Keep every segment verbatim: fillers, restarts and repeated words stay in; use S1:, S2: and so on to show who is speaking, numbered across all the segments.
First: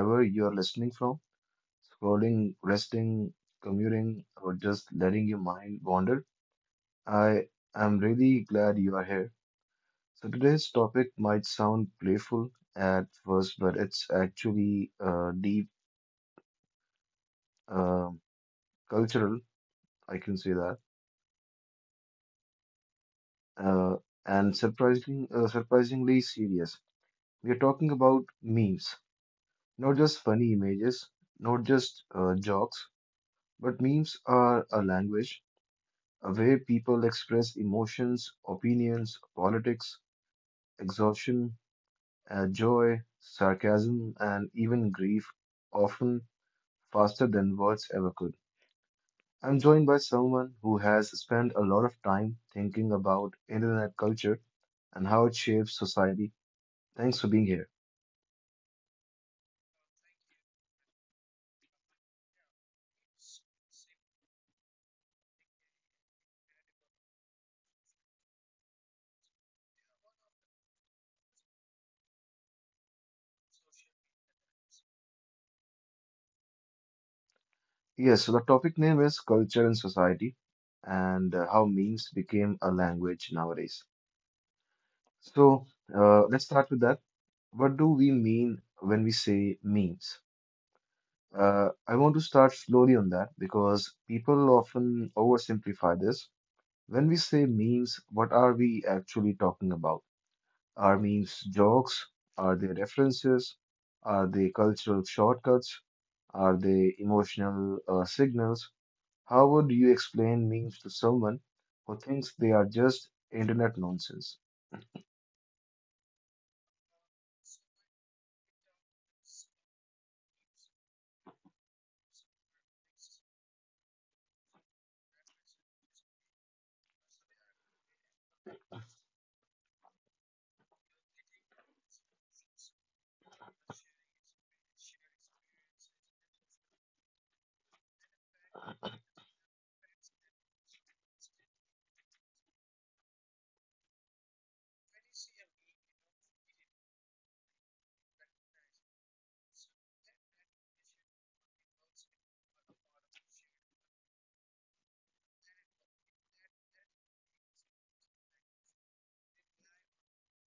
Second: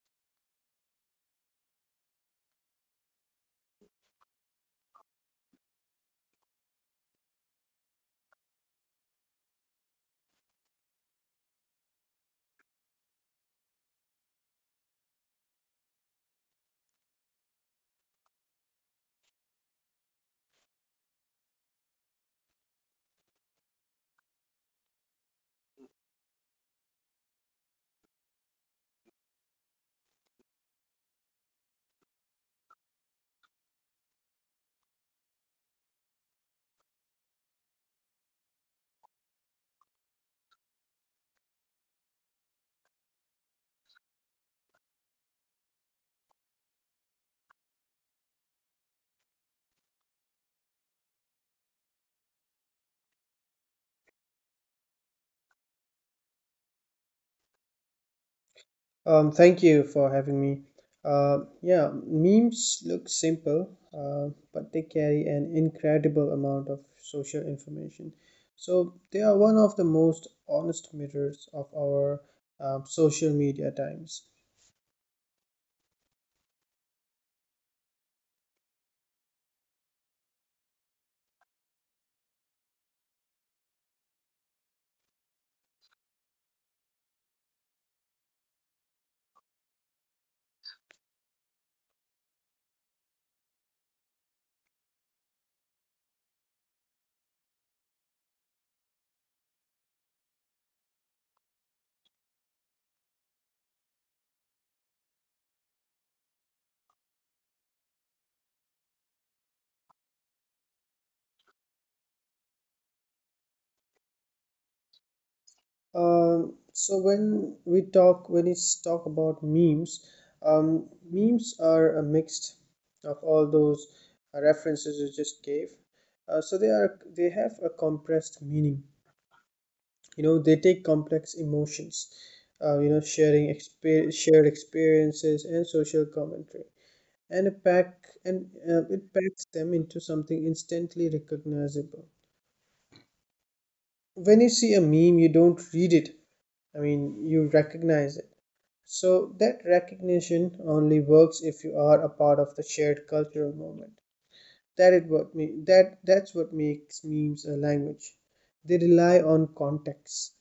S1: Wherever you're listening from, scrolling, resting, commuting, or just letting your mind wander, I am really glad you are here. So, today's topic might sound playful at first, but it's actually uh, deep, uh, cultural, I can say that, uh, and surprisingly, uh, surprisingly serious. We are talking about memes, not just funny images, not just uh, jokes. But memes are a language uh, where people express emotions, opinions, politics, exhaustion, uh, joy, sarcasm, and even grief, often faster than words ever could. I'm joined by someone who has spent a lot of time thinking about internet culture and how it shapes society. Thanks for being here.
S2: Um, thank you for having me. Uh, yeah, memes look simple, uh, but they carry an incredible amount of social information. So they are one of the most honest mirrors of our um social media times.
S1: Yes, so the topic name is Culture and Society and uh, how memes became a language nowadays. So, uh, let's start with that. What do we mean when we say memes? Uh, I want to start slowly on that because people often oversimplify this. When we say memes, what are we actually talking about? Are memes jokes? Are they references? Are they cultural shortcuts? Are they emotional uh, signals? How would you explain memes to someone who thinks they are just internet nonsense?
S2: Um, so when we talk, when it's talk about memes, um, memes are a mixed of all those uh, references you just gave. Uh, so they are they have a compressed meaning, you know. They take complex emotions, uh, you know, sharing exper- shared experiences and social commentary, and a pack and uh, it packs them into something instantly recognizable. When you see a meme you don't read it, I mean you recognize it. So that recognition only works if you are a part of the shared cultural moment. That it what me that That's what makes memes a language. They rely on context,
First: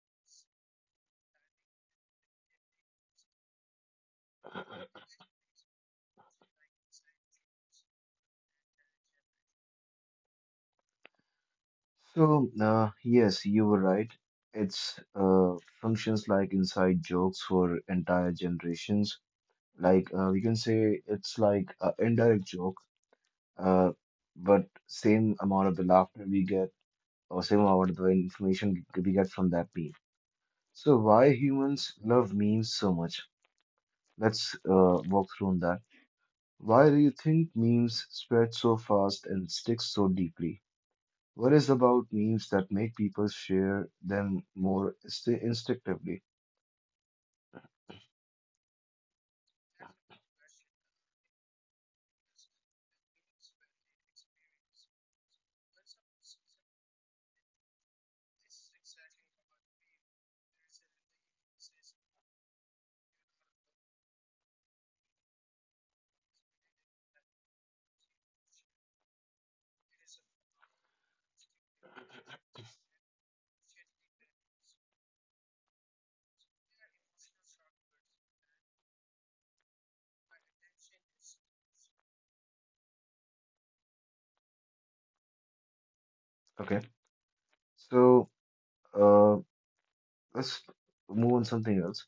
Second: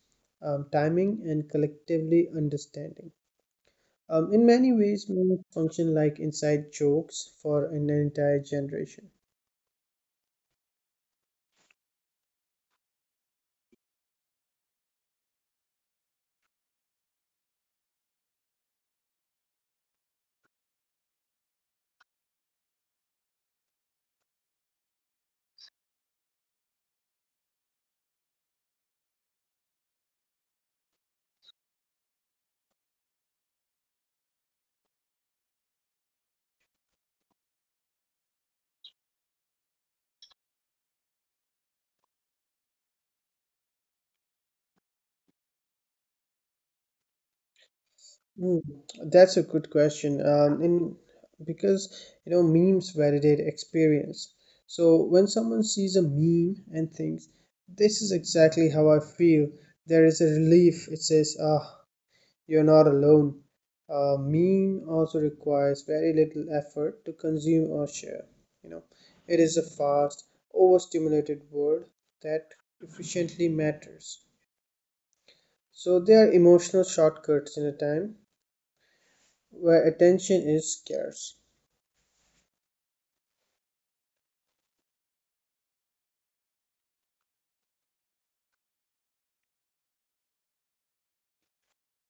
S2: um, timing, and collectively understanding. Um, in many ways, memes function like inside jokes for an entire generation.
S1: So, uh, yes, you were right. It's uh, functions like inside jokes for entire generations. Like uh, we can say it's like an indirect joke, uh, but same amount of the laughter we get or same amount of the information we get from that meme. So why humans love memes so much? Let's uh, walk through on that. Why do you think memes spread so fast and stick so deeply? What is about memes that make people share them more insti instinctively?
S2: Hmm, that's a good question. Um, in Because you know memes validate experience. So when someone sees a meme and thinks, "This is exactly how I feel," there is a relief. It says, "Ah, you're not alone." A meme also requires very little effort to consume or share. You know, it is a fast, overstimulated world that efficiently matters. So there are emotional shortcuts in a time where attention is scarce.
S1: Okay, so uh, let's move on something else.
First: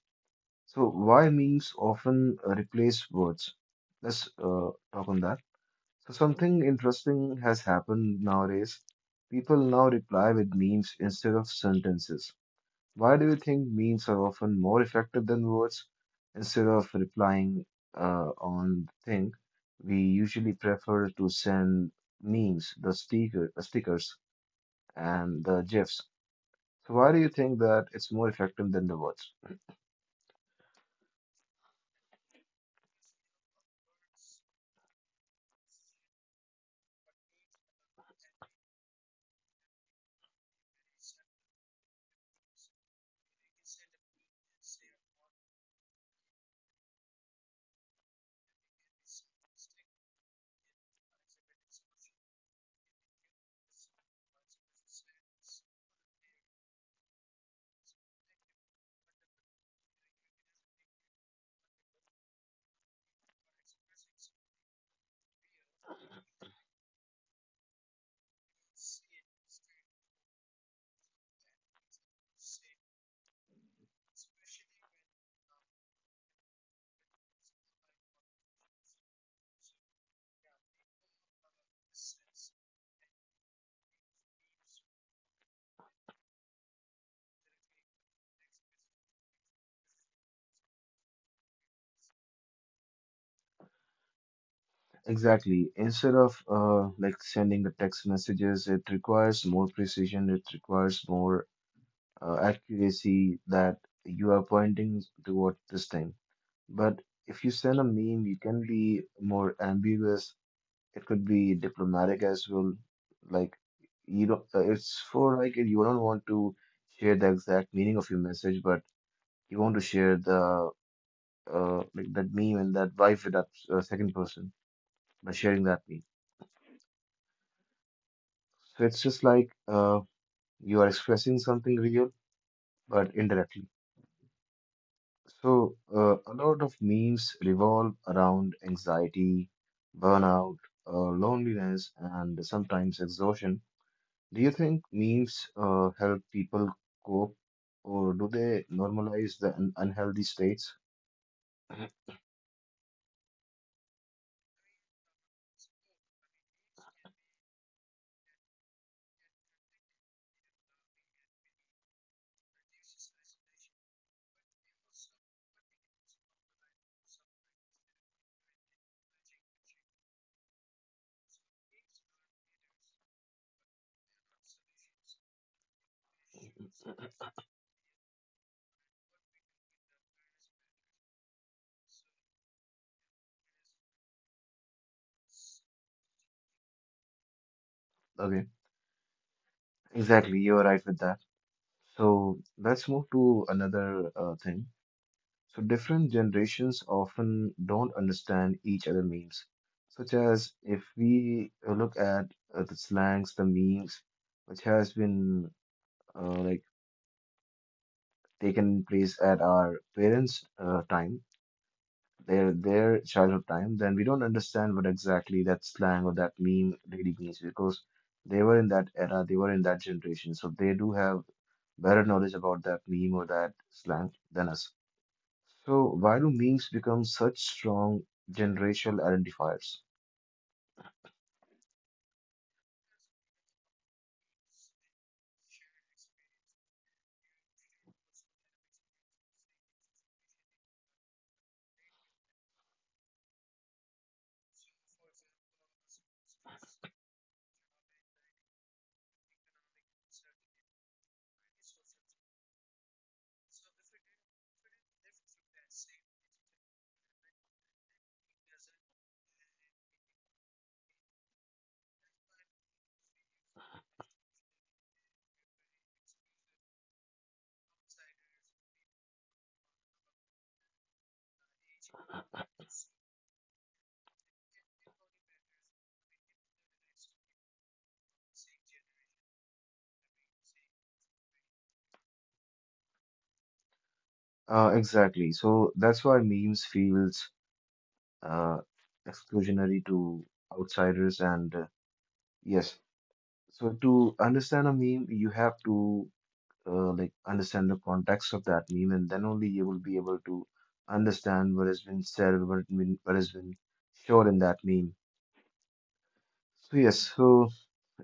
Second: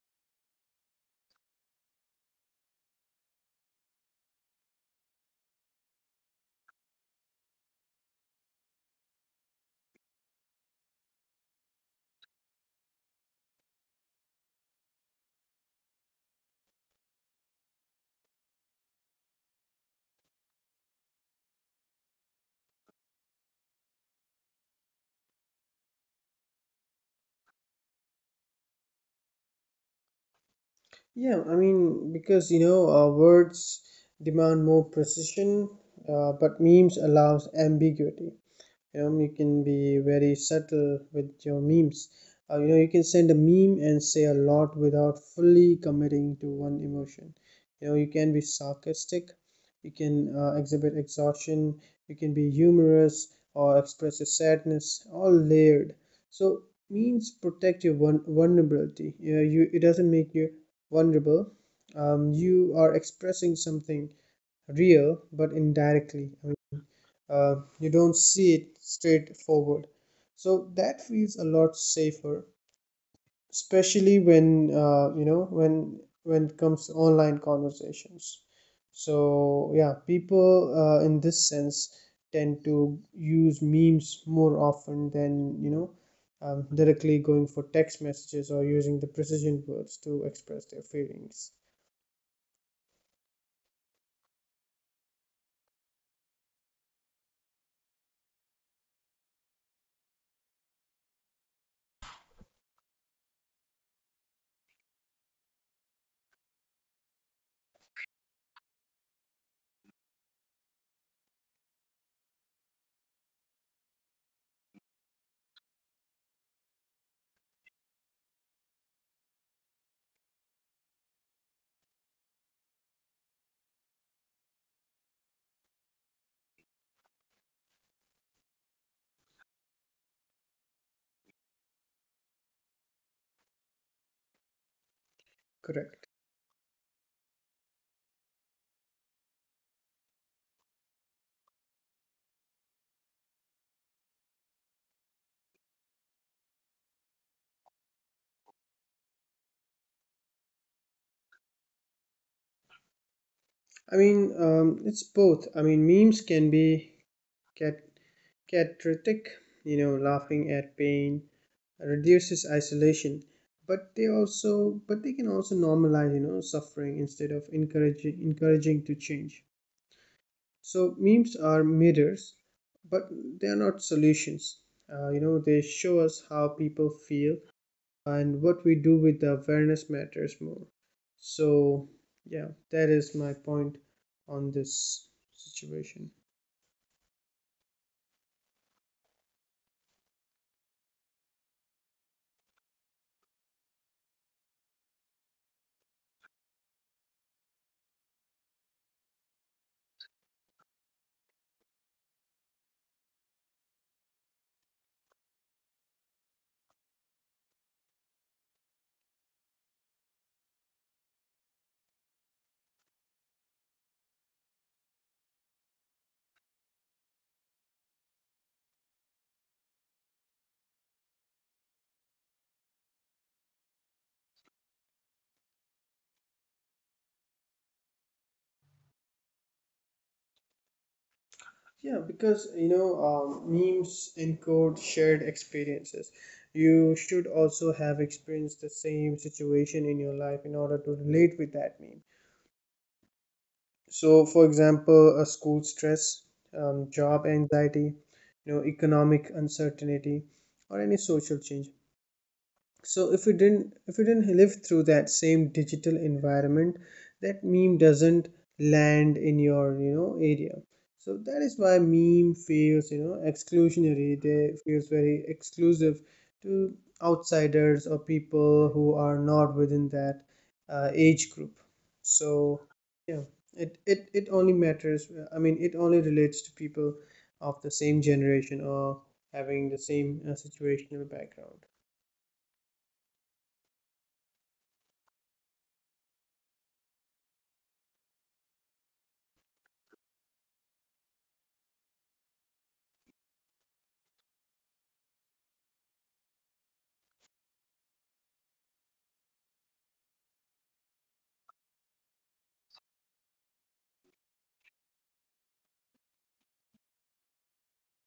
S1: So why memes often uh, replace words? Let's uh, talk on that. So something interesting has happened nowadays. People now reply with memes instead of sentences. Why do you think memes are often more effective than words? Instead of replying uh, on the thing, we usually prefer to send memes, the sticker, the stickers, and the gifs. So why do you think that it's more effective than the words?
S2: Yeah, I mean, because you know, uh, words demand more precision, uh, but memes allows ambiguity. Um, you can be very subtle with your memes. Uh, you know, you can send a meme and say a lot without fully committing to one emotion. You know, you can be sarcastic, you can uh, exhibit exhaustion, you can be humorous, or express your sadness all layered. So memes protect your vul- vulnerability. You know, you it doesn't make you vulnerable. Um, you are expressing something real but indirectly, uh, you don't see it straightforward, so that feels a lot safer, especially when, uh, you know, when when it comes to online conversations. So yeah, people, uh, in this sense, tend to use memes more often than, you know, um, directly going for text messages or using the precision words to express their feelings.
S1: Exactly. Instead of uh, like sending the text messages, it requires more precision. It requires more uh, accuracy that you are pointing toward this thing. But if you send a meme, you can be more ambiguous. It could be diplomatic as well. Like you don't, uh, it's for like you don't want to share the exact meaning of your message, but you want to share the uh like that meme and that vibe with that uh, second person by sharing that meme. So it's just like uh you are expressing something real but indirectly. So,
S2: Correct.
S1: uh, a lot of memes revolve around anxiety, burnout, uh, loneliness, and sometimes exhaustion. Do you think memes uh, help people cope, or do they normalize the un unhealthy states?
S2: I mean, um, it's both. I mean memes can be, can, cathartic, you know, laughing at pain reduces isolation, but they also but they can also normalize, you know, suffering instead of encouraging encouraging to change. So memes are mirrors, but they are not solutions. Uh, you know, they show us how people feel, and what we do with the awareness matters more. So yeah, that is my point on this situation.
S1: Okay, exactly, you're right with that. So, let's move to another uh, thing. So different generations often don't understand each other memes, such as if we look at uh, the slangs, the memes, which has been uh, like taken place at our parents' uh, time, their their childhood time, then we don't understand what exactly that slang or that meme really means because they were in that era, they were in that generation, so they do have better knowledge about that meme or that slang than us. So, why do memes become such strong generational identifiers?
S2: Yeah, because you know, um, memes encode shared experiences. You should also have experienced the same situation in your life in order to relate with that meme. So, for example, a school stress, um, job anxiety, you know, economic uncertainty, or any social change. So if you didn't if you didn't live through that same digital environment, that meme doesn't land in your, you know, area. So that is why meme feels, you know, exclusionary. They feels very exclusive to outsiders or people who are not within that uh, age group. So yeah, it, it it only matters, I mean it only relates to people of the same generation or having the same uh, situational background.
S1: Uh, exactly. So that's why memes feels uh, exclusionary to outsiders. And uh, yes, so to understand a meme, you have to uh, like understand the context of that meme, and then only you will be able to understand what has been said, what has been, what has been shown in that meme. So yes, so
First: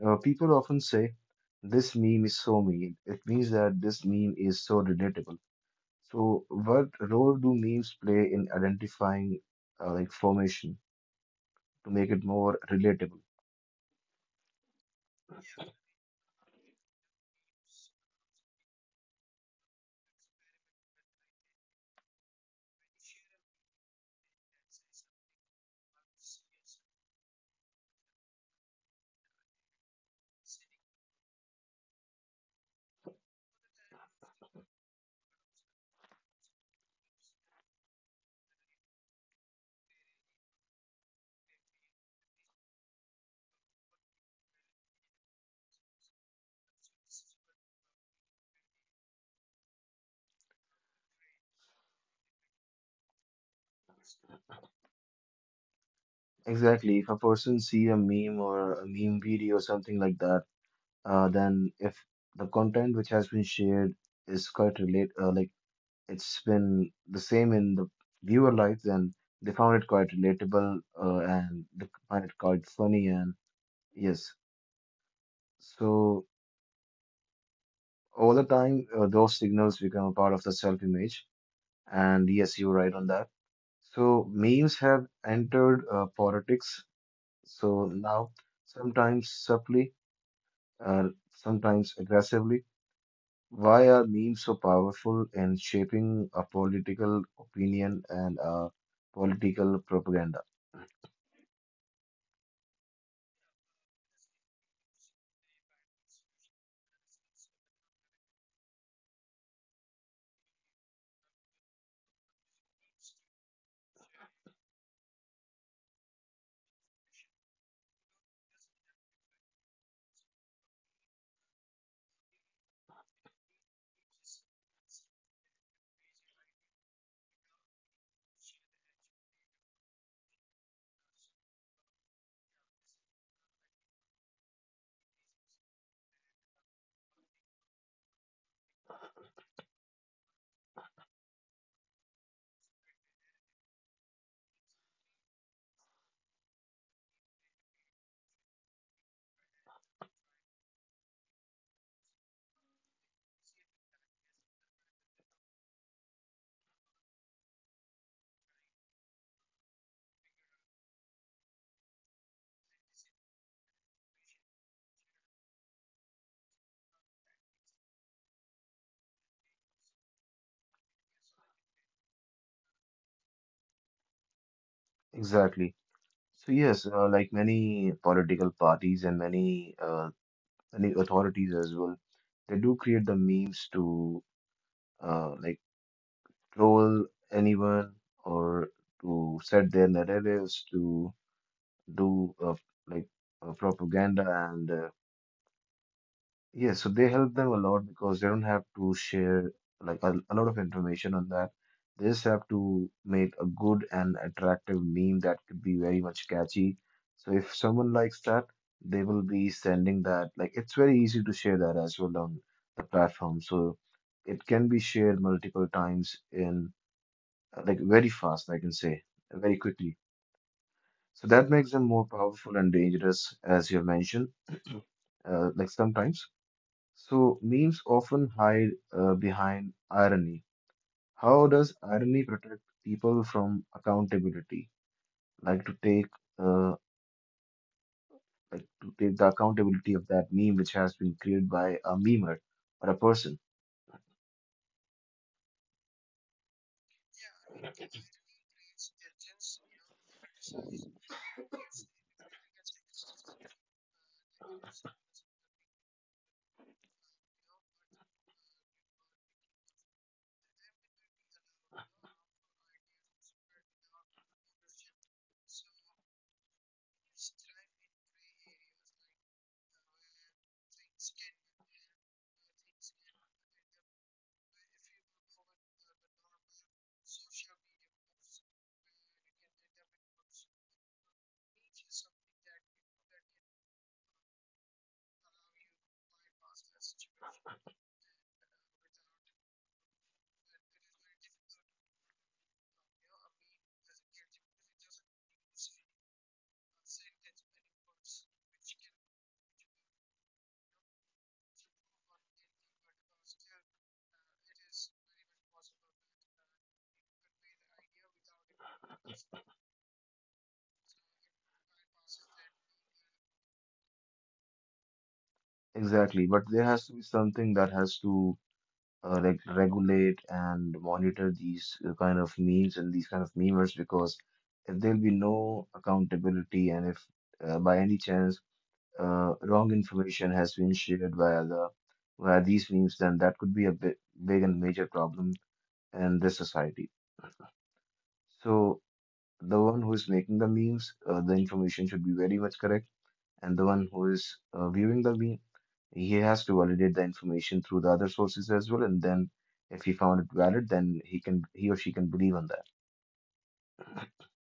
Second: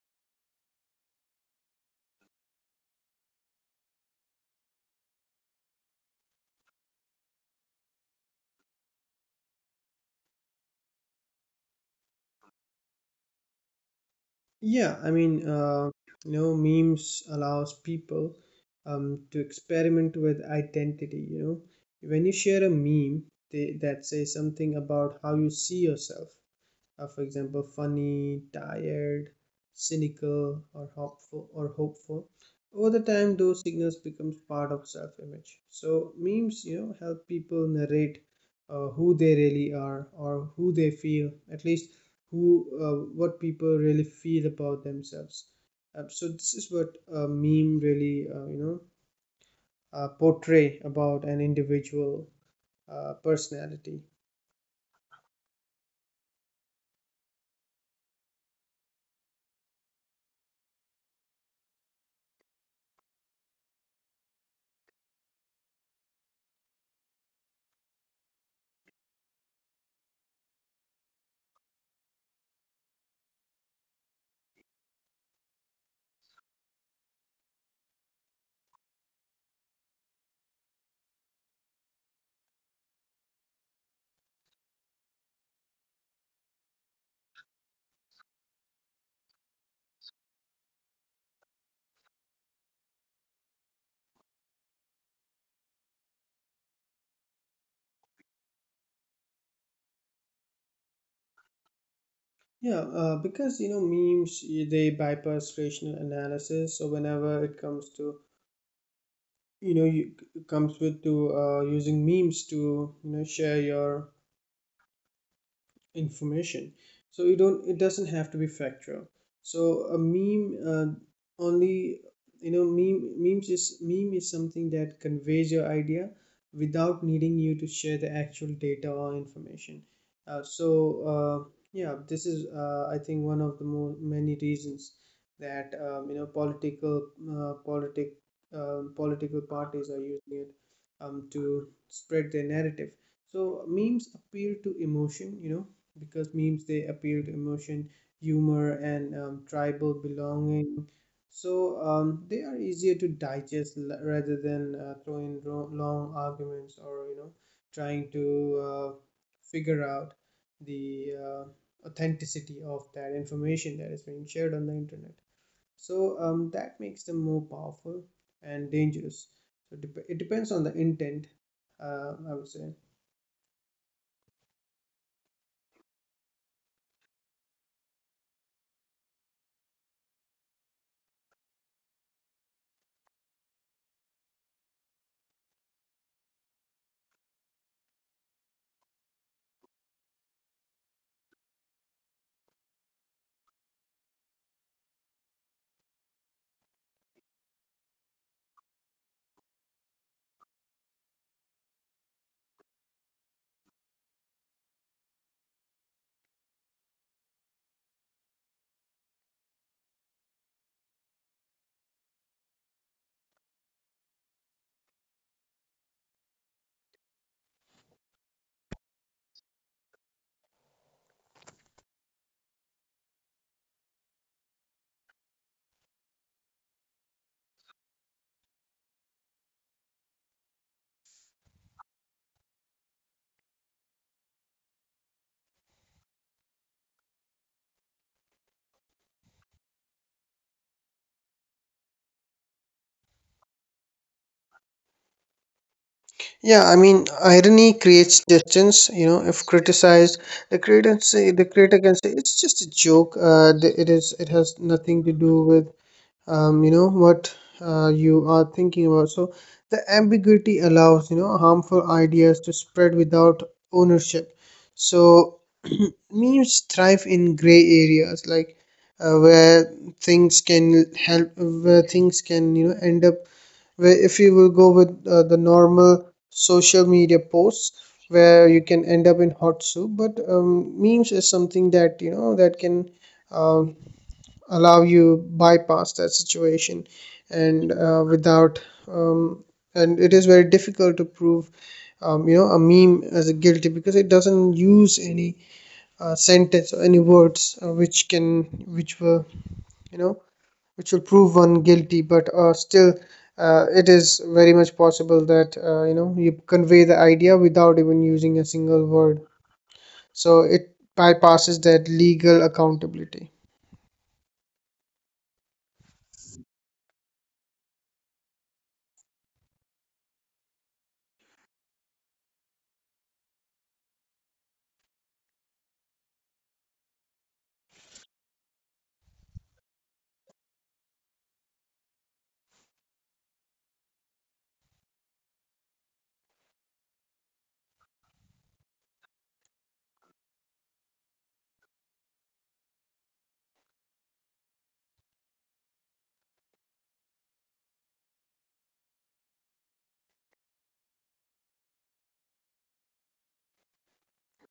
S1: Uh, people often say, "This meme is so mean." It means that this meme is so relatable. So, what role do memes play in identifying uh, like formation to make it more relatable?
S2: Yeah, I mean, uh, you know, memes allows people, um, to experiment with identity. You know, when you share a meme, they, that says something about how you see yourself, uh, for example, funny, tired, cynical, or hopeful. Or hopeful. Over the time, those signals becomes part of self-image. So memes, you know, help people narrate uh, who they really are or who they feel, at least who, uh, what people really feel about themselves. Uh, so this is what a meme really, uh, you know, uh, portray about an individual uh, personality.
S1: Exactly. If a person see a meme or a meme video or something like that, uh, then if the content which has been shared is quite relate, uh, like it's been the same in the viewer life, then they found it quite relatable uh, and they find it quite funny and yes. So over the time, uh, those signals become a part of the self-image, and yes, you're right on that. So memes have entered uh, politics. So now, sometimes subtly, uh, sometimes aggressively. Why are memes so powerful in shaping a political opinion and uh, political propaganda?
S2: Yeah, uh, because you know memes y- they bypass rational analysis. So whenever it comes to, you know, you it comes with to uh, using memes to, you know, share your information, so you don't, it doesn't have to be factual. So a meme, uh, only you know, meme memes is meme is something that conveys your idea without needing you to share the actual data or information. uh, so uh, yeah, this is, uh, I think one of the more many reasons that, um, you know, political uh, politic uh, political parties are using it, um, to spread their narrative. So memes appeal to emotion you know Because memes, they appeal to emotion, humor, and um, tribal belonging. So um, they are easier to digest, l- rather than uh, throwing ro- long arguments, or you know trying to, uh, figure out the uh, authenticity of that information that is being shared on the internet. So um, that makes them more powerful and dangerous. So dep it depends on the intent, uh, I would say.
S1: Exactly. So yes, uh, like many political parties and many uh, many authorities as well, they do create the memes to uh, like troll anyone or to set their narratives to do uh, like uh, propaganda and uh, yeah, so they help them a lot because they don't have to share like a, a lot of information on that. They just have to make a good and attractive meme that could be very much catchy, so if someone likes that, they will be sending that. Like it's very easy to share that as well on the platform, so it can be shared multiple times in uh, like very fast, I can say, uh, very quickly. So that makes them more powerful and dangerous, as you have mentioned, uh, like sometimes. So memes often hide uh, behind irony. How does irony protect people from accountability? Like to take uh, like to take the accountability of that meme which has been created by a memer or a person.
S2: Yeah, I mean, irony creates distance. You know, if criticized, the creator can say the creator can say it's just a joke. Uh, th- it is. It has nothing to do with, um, you know, what, uh, you are thinking about. So the ambiguity allows, you know, harmful ideas to spread without ownership. So memes thrive in gray areas, like, uh, where things can help, where things can, you know, end up where if you will go with, uh, the normal social media posts where you can end up in hot soup. But um, memes is something that, you know, that can, um, allow you bypass that situation, and uh, without um, and it is very difficult to prove, um, you know, a meme as a guilty, because it doesn't use any uh, sentence or any words, uh, which can, which were, you know, which will prove one guilty. But, uh, still, uh, it is very much possible that, uh, you know, you convey the idea without even using a single word. So it bypasses that legal accountability.
S1: Exactly, but there has to be something that has to uh, like regulate and monitor these uh, kind of memes and these kind of memers because if there'll be no accountability and if uh, by any chance uh, wrong information has been shared via the via these memes, then that could be a big, big and major problem in this society. So the one who is making the memes, uh, the information should be very much correct, and the one who is uh, viewing the memes, he has to validate the information through the other sources as well, and then if he found it valid, then he can, he or she can believe on that.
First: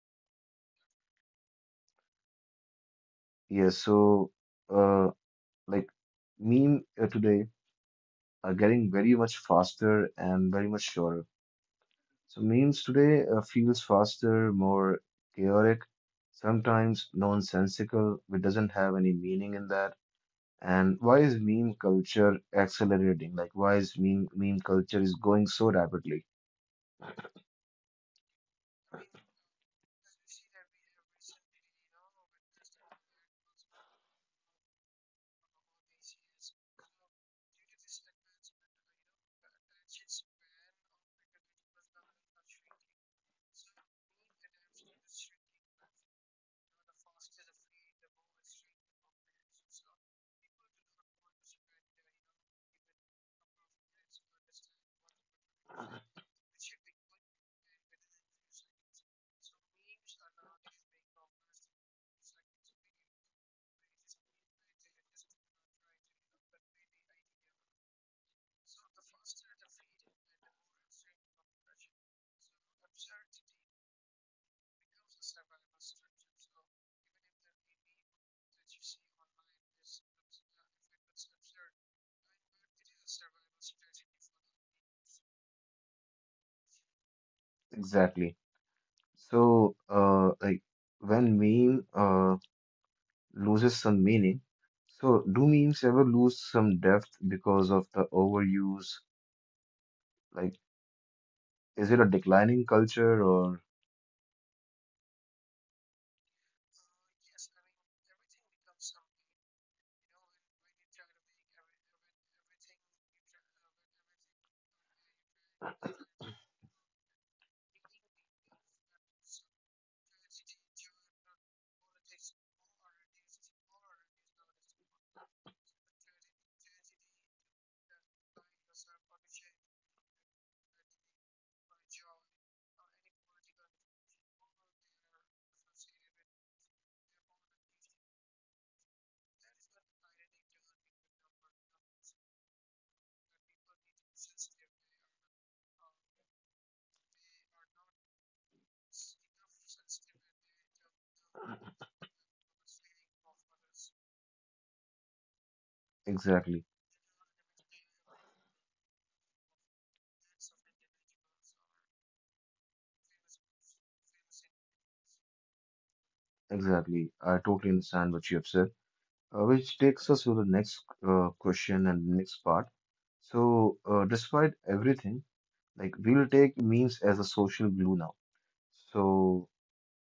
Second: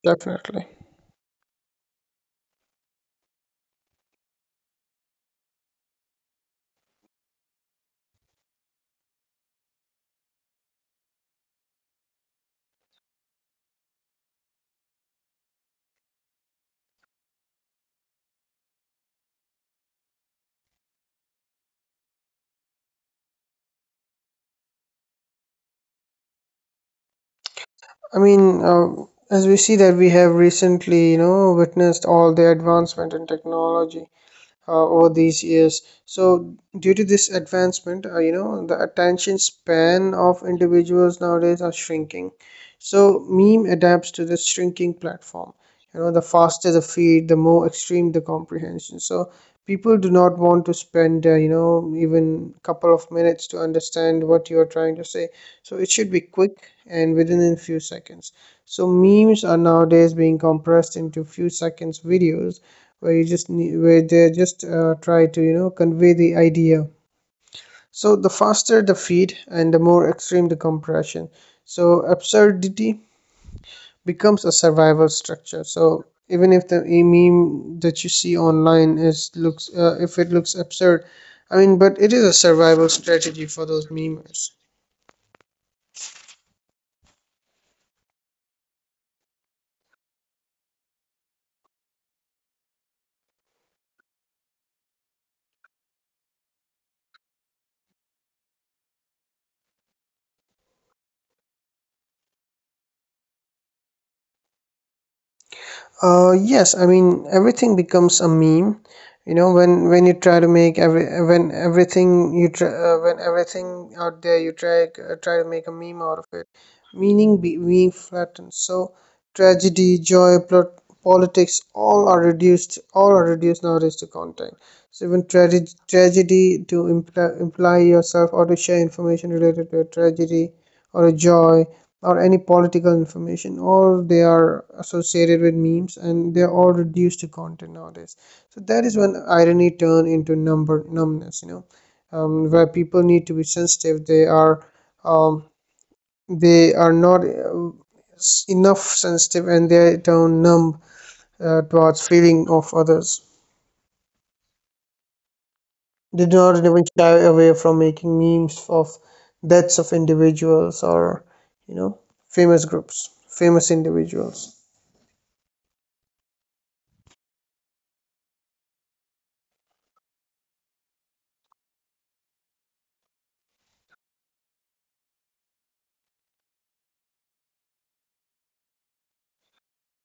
S2: Definitely.
S1: Yeah, so uh, like meme uh, today are getting very much faster and very much shorter. So memes today uh, feels faster, more chaotic, sometimes nonsensical, which doesn't have any meaning in that. And why is meme culture accelerating? Like why is meme meme culture is going so rapidly?
S2: I mean, uh, as we see that we have recently, you know, witnessed all the advancement in technology uh, over these years. So, due to this advancement, uh, you know, the attention span of individuals nowadays are shrinking. So, meme adapts to this shrinking platform. You know, the faster the feed, the more extreme the comprehension. So, people do not want to spend, uh, you know, even couple of minutes to understand what you are trying to say. So, it should be quick and within a few seconds. So, memes are nowadays being compressed into few seconds videos, where you just need, where they just, uh, try to, you know, convey the idea. So the faster the feed and the more extreme the compression, so absurdity becomes a survival structure. So even if the e-, meme that you see online is looks, uh, if it looks absurd, I mean, but it is a survival strategy for those memers.
S1: Exactly. So, uh, like when meme uh, loses some meaning, so do memes ever lose some depth because of the overuse? Like, is it a declining culture or
S2: Uh, yes, I mean everything becomes a meme. You know, when when you try to make every, when everything you try, uh, when everything out there you try uh, try to make a meme out of it, meaning be, being flattened. So tragedy, joy, plot, politics, all are reduced. All are reduced nowadays to content. So even tragedy, tragedy to imply, imply yourself or to share information related to a tragedy or a joy or any political information, or they are associated with memes, and they're all reduced to content nowadays. So that is when irony turn into number numbness, you know, um, where people need to be sensitive, they are, um, they are not, uh, s- enough sensitive, and they turn numb uh, towards feeling of others. They do not
S1: exactly?
S2: even shy away from making memes of deaths of individuals or, you know, famous groups famous individuals.
S1: Exactly. I totally understand what you have said, uh, which takes us to the next uh, question and next part. So, uh, despite everything, like we'll take memes as a social glue now. So,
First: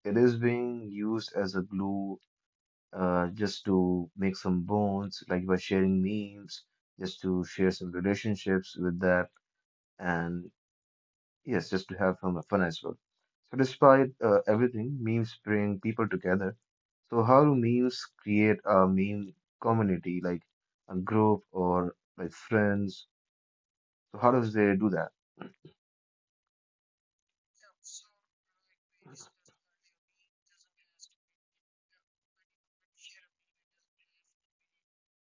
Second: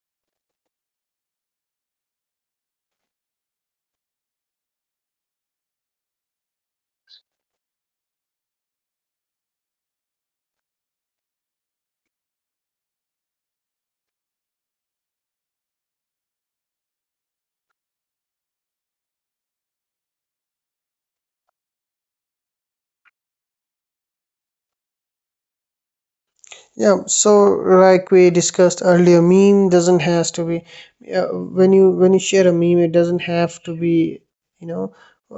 S1: it is being used as a glue uh, just to make some bonds, like by sharing memes, just to share some relationships with that, and yes, just to have some fun as well. So, despite uh, everything, memes bring people together. So, how do memes create a meme community, like a group or like friends? So, how does they do that?
S2: Yeah, so like we discussed earlier, meme doesn't has to be, uh, when you, when you share a meme, it doesn't have to be, you know,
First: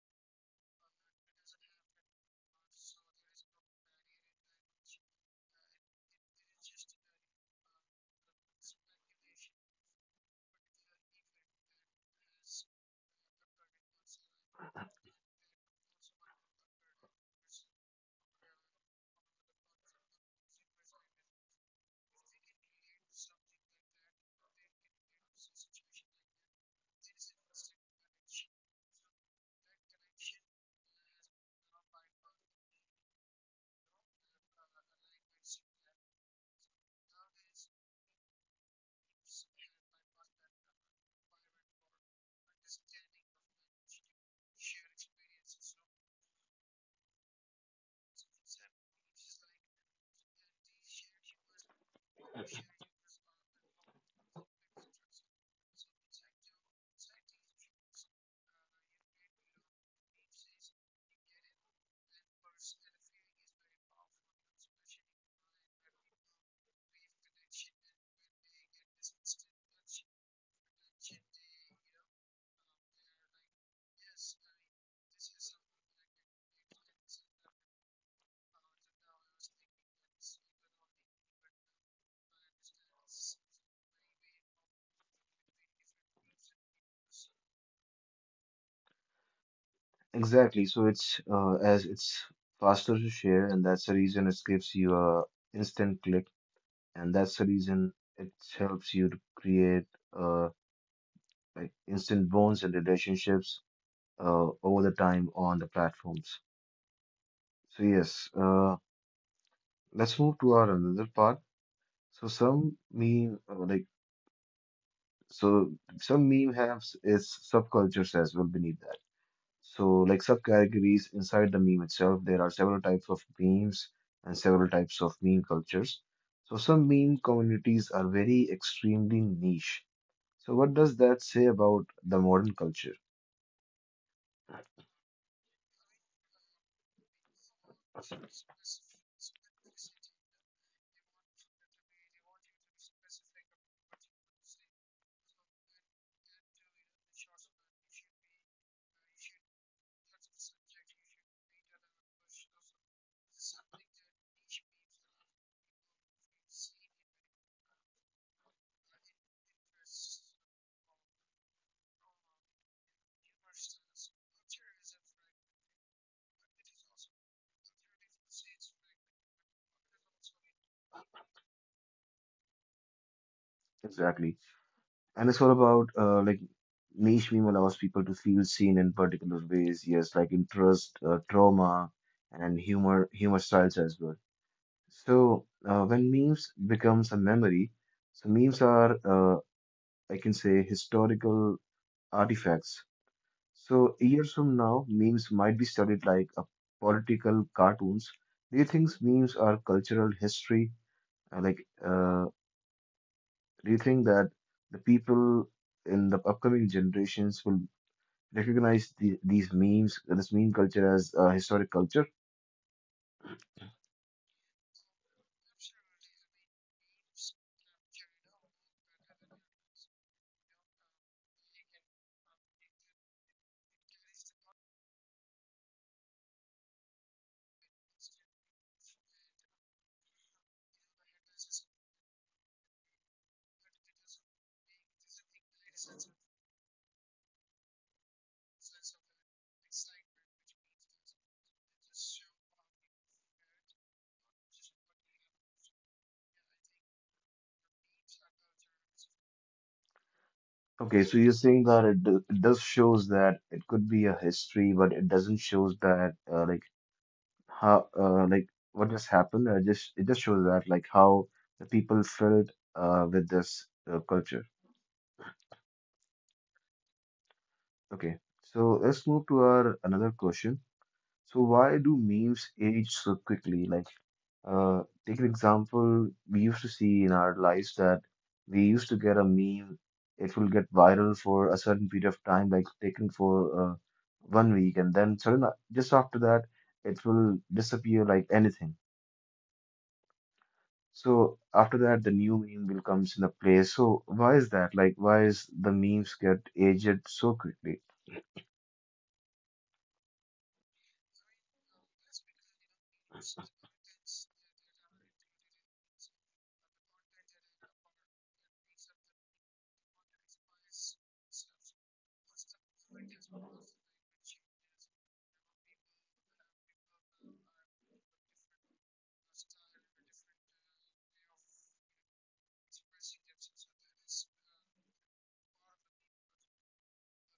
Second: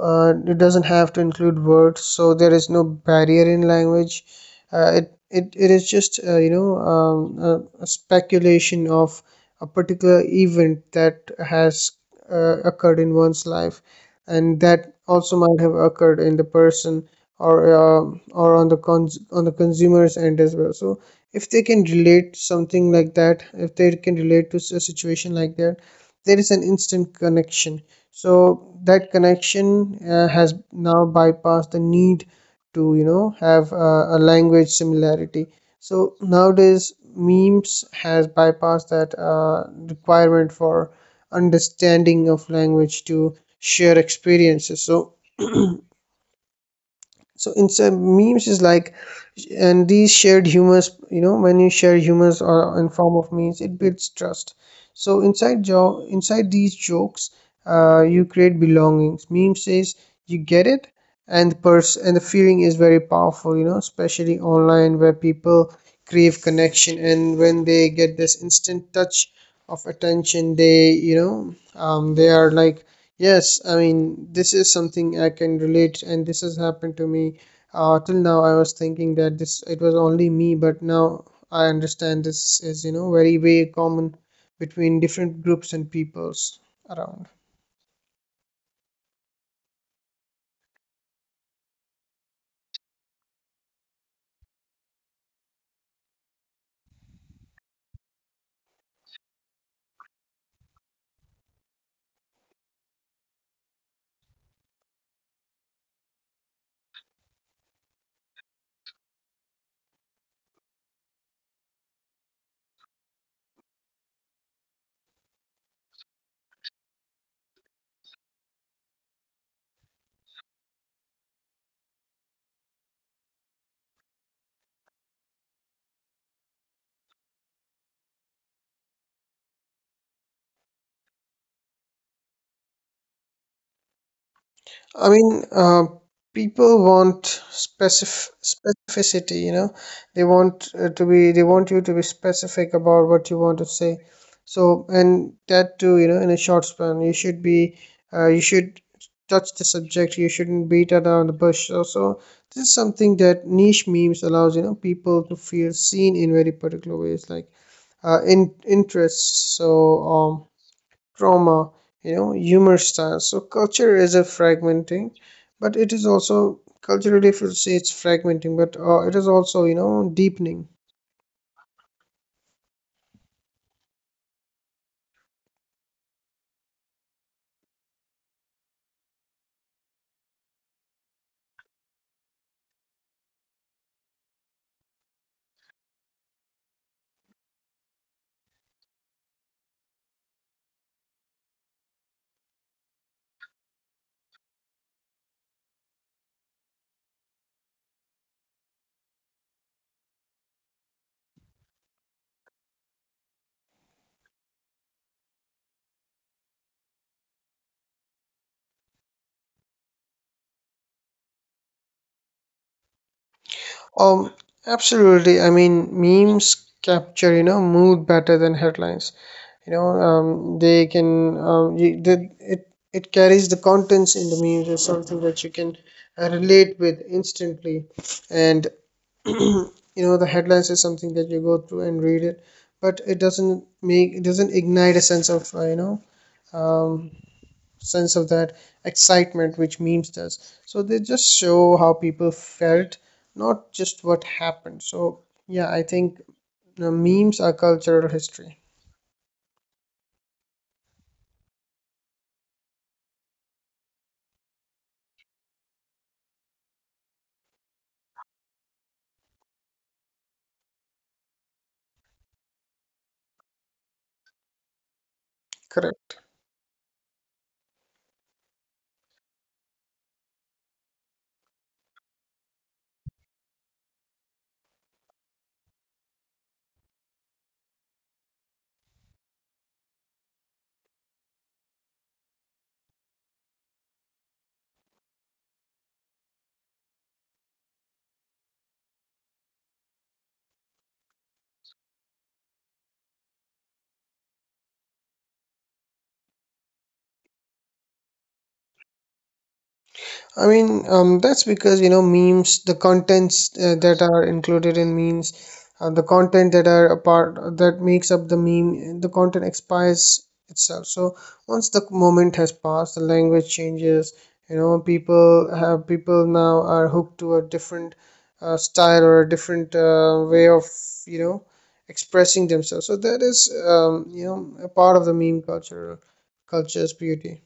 S2: uh, it doesn't have to include words. So there is no barrier in language. Uh, it it it is just, uh, you know, um, a, a speculation of a particular event that has uh, occurred in one's life, and that also might have occurred in the person or, uh, or on the cons- on the consumer's end as well. So if they can relate something like that, if they can relate to s- a situation like that, there is an instant connection. So that connection uh, has now bypassed the need to you know have a, a language similarity. So nowadays memes has bypassed that uh, requirement for understanding of language to share experiences. So so in some memes is like, and these shared humors, you know when you share humors or in form of memes, it builds trust. So inside jo- inside these jokes, uh, you create belongings. Meme says you get it, and the pers- and the feeling is very powerful, you know, especially online where people crave connection. And when they get this instant touch of attention, they, you know um, they are like, yes, I mean, this is something I can relate, and this has happened to me. Uh, till now I was thinking that this it was only me, but now I understand this is, you know, very, very common between different groups and peoples around.
S1: Exactly. So, it's uh, as it's faster to share, and that's the reason it gives you a instant click, and that's the reason it helps you to create uh, like instant bonds and relationships uh, over the time on the platforms. So yes, uh, let's move to our another part. So some meme uh, like so some meme has its subcultures as well beneath that. So like subcategories inside the meme itself, there are several types of memes and several types of meme cultures. So some meme communities are very extremely niche. So what does that say about the modern culture?
S2: I mean, uh, people want specif specificity, you know. They want uh, to be, they want you to be specific about what you want to say. So, and that too, you know, in a short span, you should be, uh, you should touch the subject. You shouldn't beat around the bush. So, so this is something that niche memes allows, you know, people to feel seen in very particular ways, like, uh, in interests. So, um, trauma, you know, humor styles. So culture is a fragmenting, but it is also culturally, if you say it's fragmenting, but uh, it is also, you know, deepening.
S1: Exactly. And it's all about uh, like niche meme allows people to feel seen in particular ways. Yes, like interest, uh, trauma, and humor humor styles as well. So uh, when memes becomes a memory, so memes are uh, I can say historical artifacts. So years from now, memes might be studied like a political cartoons. Do you think memes are cultural history? uh, like uh, do you think that the people in the upcoming generations will recognize the, these memes, this meme culture as a historic culture?
S2: Um, Absolutely. I mean, memes capture, you know, mood better than headlines. You know, um, they can, um, you, they, it, it carries the contents in the memes is something that you can uh, relate with instantly. And you know the headlines is something that you go through and read it, but it doesn't make, it doesn't ignite a sense of uh, you know um, sense of that excitement which memes does. So they just show how people felt, not just what happened. So yeah, I think uh, memes are cultural history.
S1: Okay, so you're saying that it, do- it does shows that it could be a history, but it doesn't shows that uh, like how uh, like what just happened. Uh, just it just shows that like how the people felt uh, with this uh, culture.
S2: Correct.
S1: Okay, so let's move to our another question. So why do memes age so quickly? Like Uh, take an example we used to see in our lives that we used to get a meme. It will get viral for a certain period of time, like taken for uh, one week, and then sudden just after that, it will disappear like anything. So after that, the new meme will comes into play. So why is that? Like, why is the memes get aged so quickly?
S2: I mean, um, that's because, you know, memes, the contents uh, that are included in memes, uh, the content that are a part that makes up the meme, the content expires itself. So once the moment has passed, the language changes. You know, people have people now are hooked to a different uh, style or a different uh, way of, you know, expressing themselves. So that is, um, you know, a part of the meme culture, culture's beauty.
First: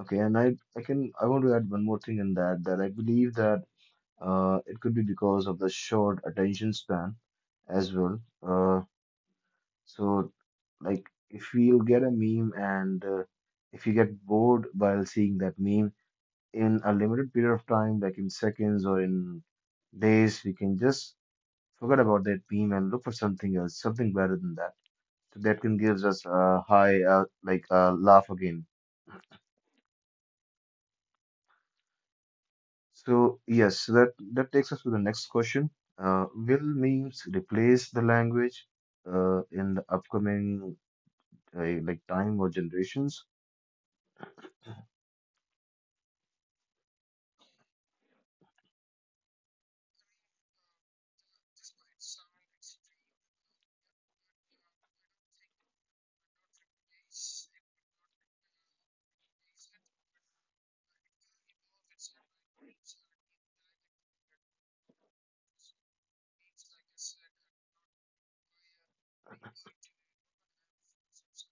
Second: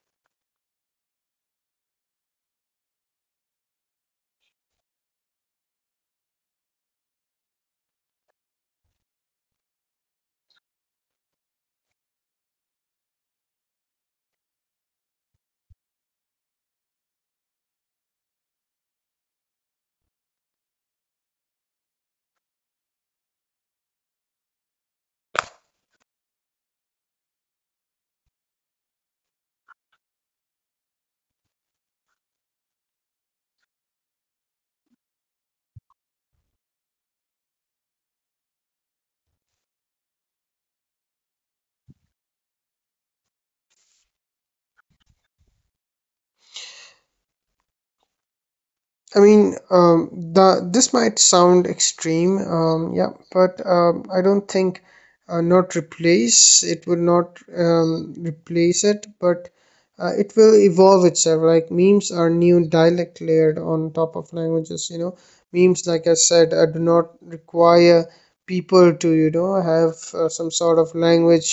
S1: Okay, and I I can I want to add one more thing in that that I believe that Uh, it could be because of the short attention span as well. Uh, so, like, if you get a meme and uh, if you get bored while seeing that meme in a limited period of time, like in seconds or in days, we can just forget about that meme and look for something else, something better than that. So that can gives us a high, uh, like a laugh again. So yes, so that that takes us to the next question. Uh, will memes replace the language uh, in the upcoming uh, like time or generations?
S2: I mean, um, the this might sound extreme, um, yeah, but um, I don't think, uh, not replace, it will not um, replace it, but uh, it will evolve itself. Like memes are new dialect layered on top of languages. You know, memes, like I said, uh, do not require people to, you know, have uh, some sort of language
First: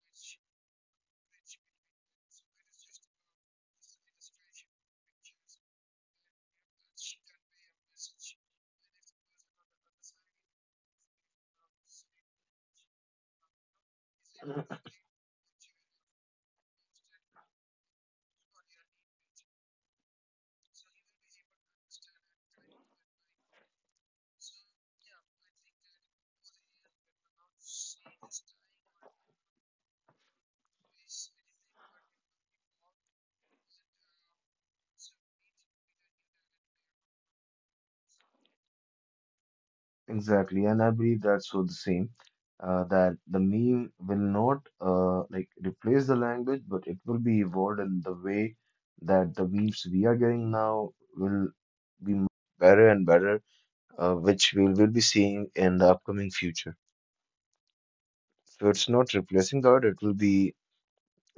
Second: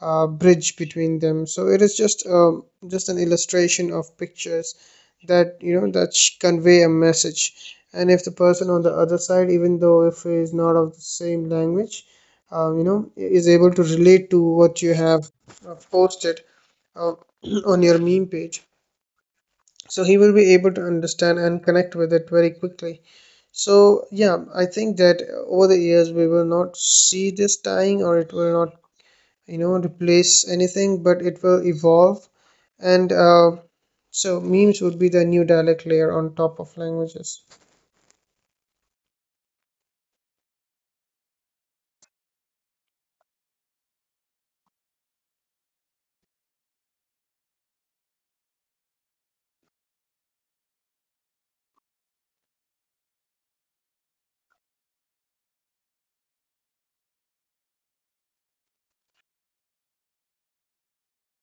S2: uh, bridge between them. So it is just um, just an illustration of pictures that, you know, that sh- convey a message. And if the person on the other side, even though if he is not of the same language, um, you know, is able to relate to what you have uh, posted uh, on your meme page, so he will be able to understand and connect with it very quickly. So yeah, I think that over the years we will not see this dying, or it will not, you know, replace anything, but it will evolve. And uh, so memes would be the new dialect layer on top of languages.
S1: Exactly, and I believe that's so the same. Uh, that the meme will not uh, like replace the language, but it will be evolved in the way that the memes we are getting now will be better and better, uh, which we will be seeing in the upcoming future. So it's not replacing the art; it will be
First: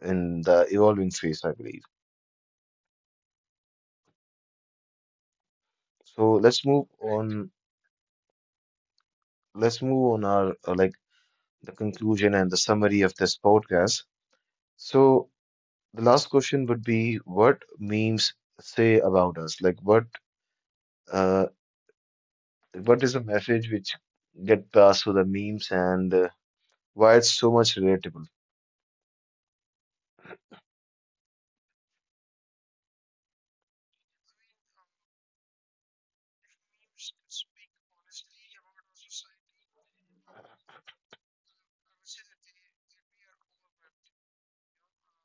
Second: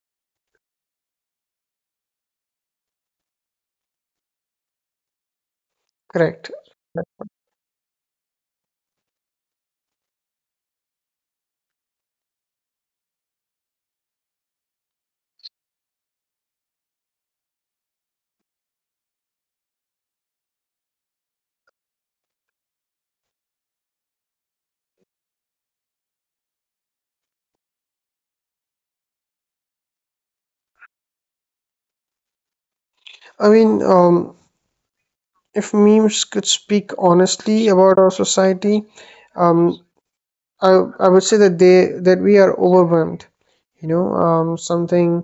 S1: in the evolving phase, I believe. So
S2: Correct.
S1: let's move on. Let's move on our uh, like the conclusion and the summary of this podcast. So the last question would be, what memes say about us? Like what uh, what is the message which get passed through the memes and uh, why it's so much relatable?
S2: I mean, um, if memes could speak honestly about our society, um, I, I would say that they that we are overwhelmed, you know, um, something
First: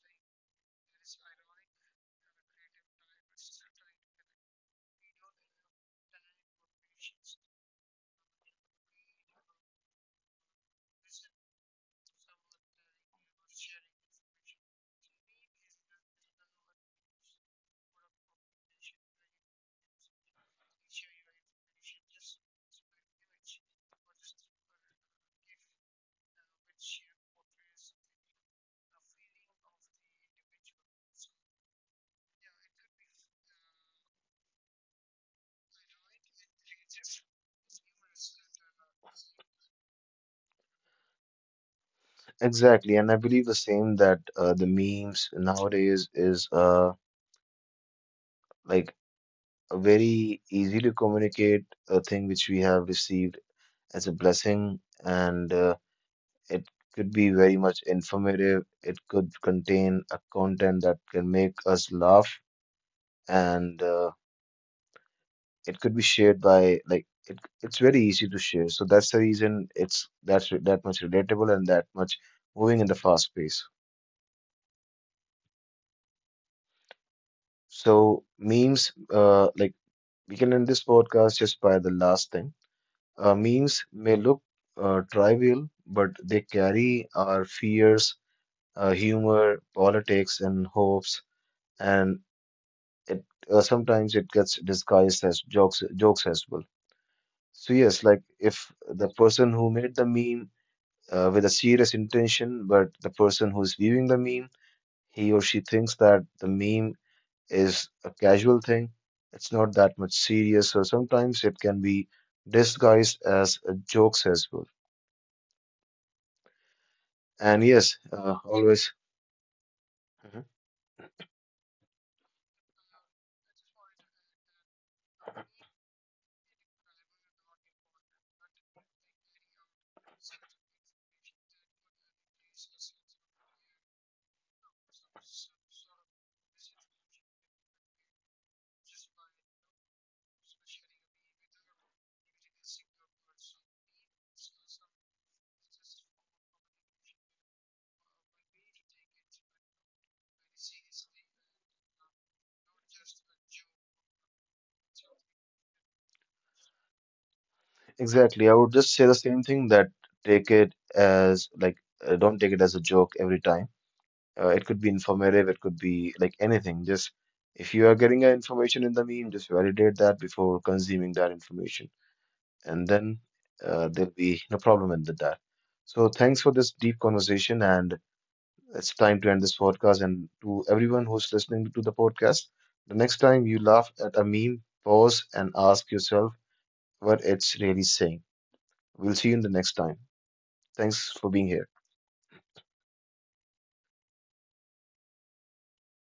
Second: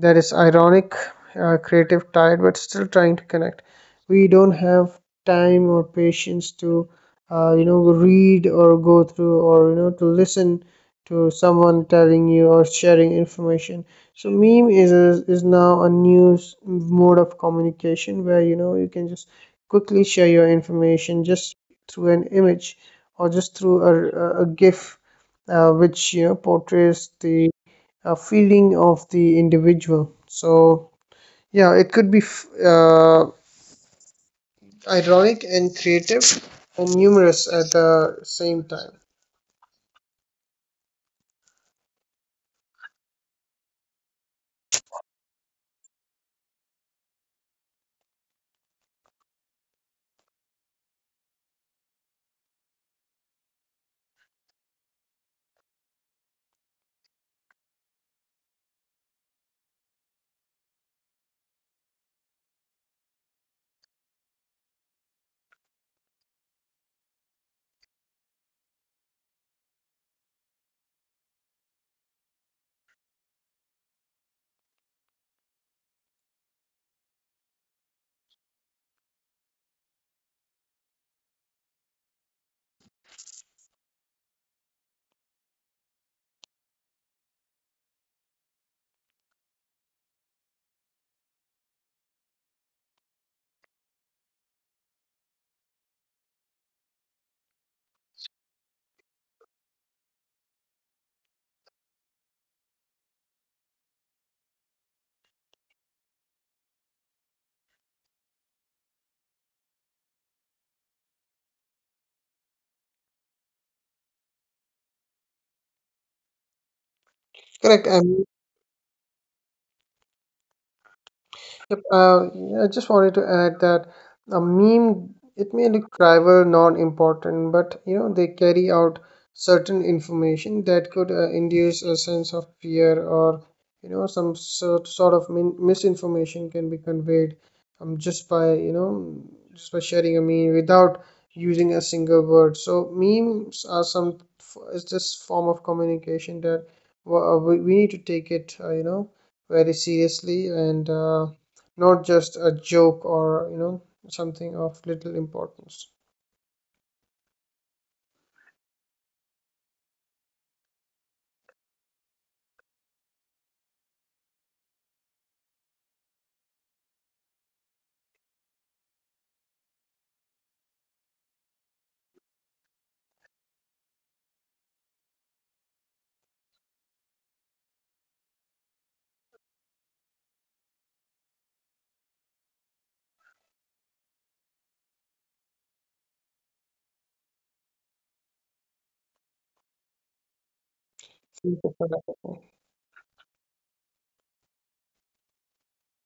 S2: that is ironic, uh, creative, tired, but still trying to connect. We don't have time or patience to uh, you know, read or go through, or you know, to listen to someone telling you or sharing information. So meme is a, is now a new s- mode of communication where, you know, you can just quickly share your information just through an image or just through a, a GIF, uh, which, you know, portrays the uh, feeling of the individual. So yeah, it could be f- uh, ironic and creative and humorous at the same time.
S1: Exactly, and I believe the same that uh, the memes nowadays is uh like a very easy to communicate a thing which we have received as a blessing, and uh, it could be very much informative. It could contain a content that can make us laugh, and uh, it could be shared by like it, it's very easy to share. So that's the reason it's that's re- that much relatable and that much moving in the fast pace. So memes, uh, like we can end this podcast just by the last thing. Uh, memes may look uh, trivial, but they carry our fears, uh, humor, politics, and hopes, and it uh, sometimes it gets disguised as jokes jokes as well. So yes, like if the person who made the meme uh, with a serious intention, but the person who's viewing the meme, he or she thinks that the meme is a casual thing. It's not that much serious, so sometimes it can be disguised as uh, jokes as well. And
S2: Correct.
S1: yes,
S2: I
S1: uh, always.
S2: Yep. uh, I just wanted to add that a meme, it may look trivial, non-important, but you know they carry out certain information that could uh, induce a sense of fear, or you know, some sort sort of min misinformation can be conveyed um, just by, you know, just by sharing a meme without using a single word. So memes are some, it's this form of communication that uh, we we need to take it, uh, you know, very seriously, and uh, not just a joke or, you know, something of little importance.
S1: Exactly. I would just say the same thing that take it as like uh, don't take it as a joke every time. Uh, it could be informative, it could be like anything. Just if you are getting uh, information in the meme, just validate that before consuming that information, and then uh, there'll be no problem with that. So thanks for this deep conversation, and it's time to end this podcast. And to everyone who's listening to the podcast, the next time you laugh at a meme, pause and ask yourself what it's really saying. We'll see you in the next time. Thanks for being
S2: ठीक
S1: here.
S2: है, पता है, पता है।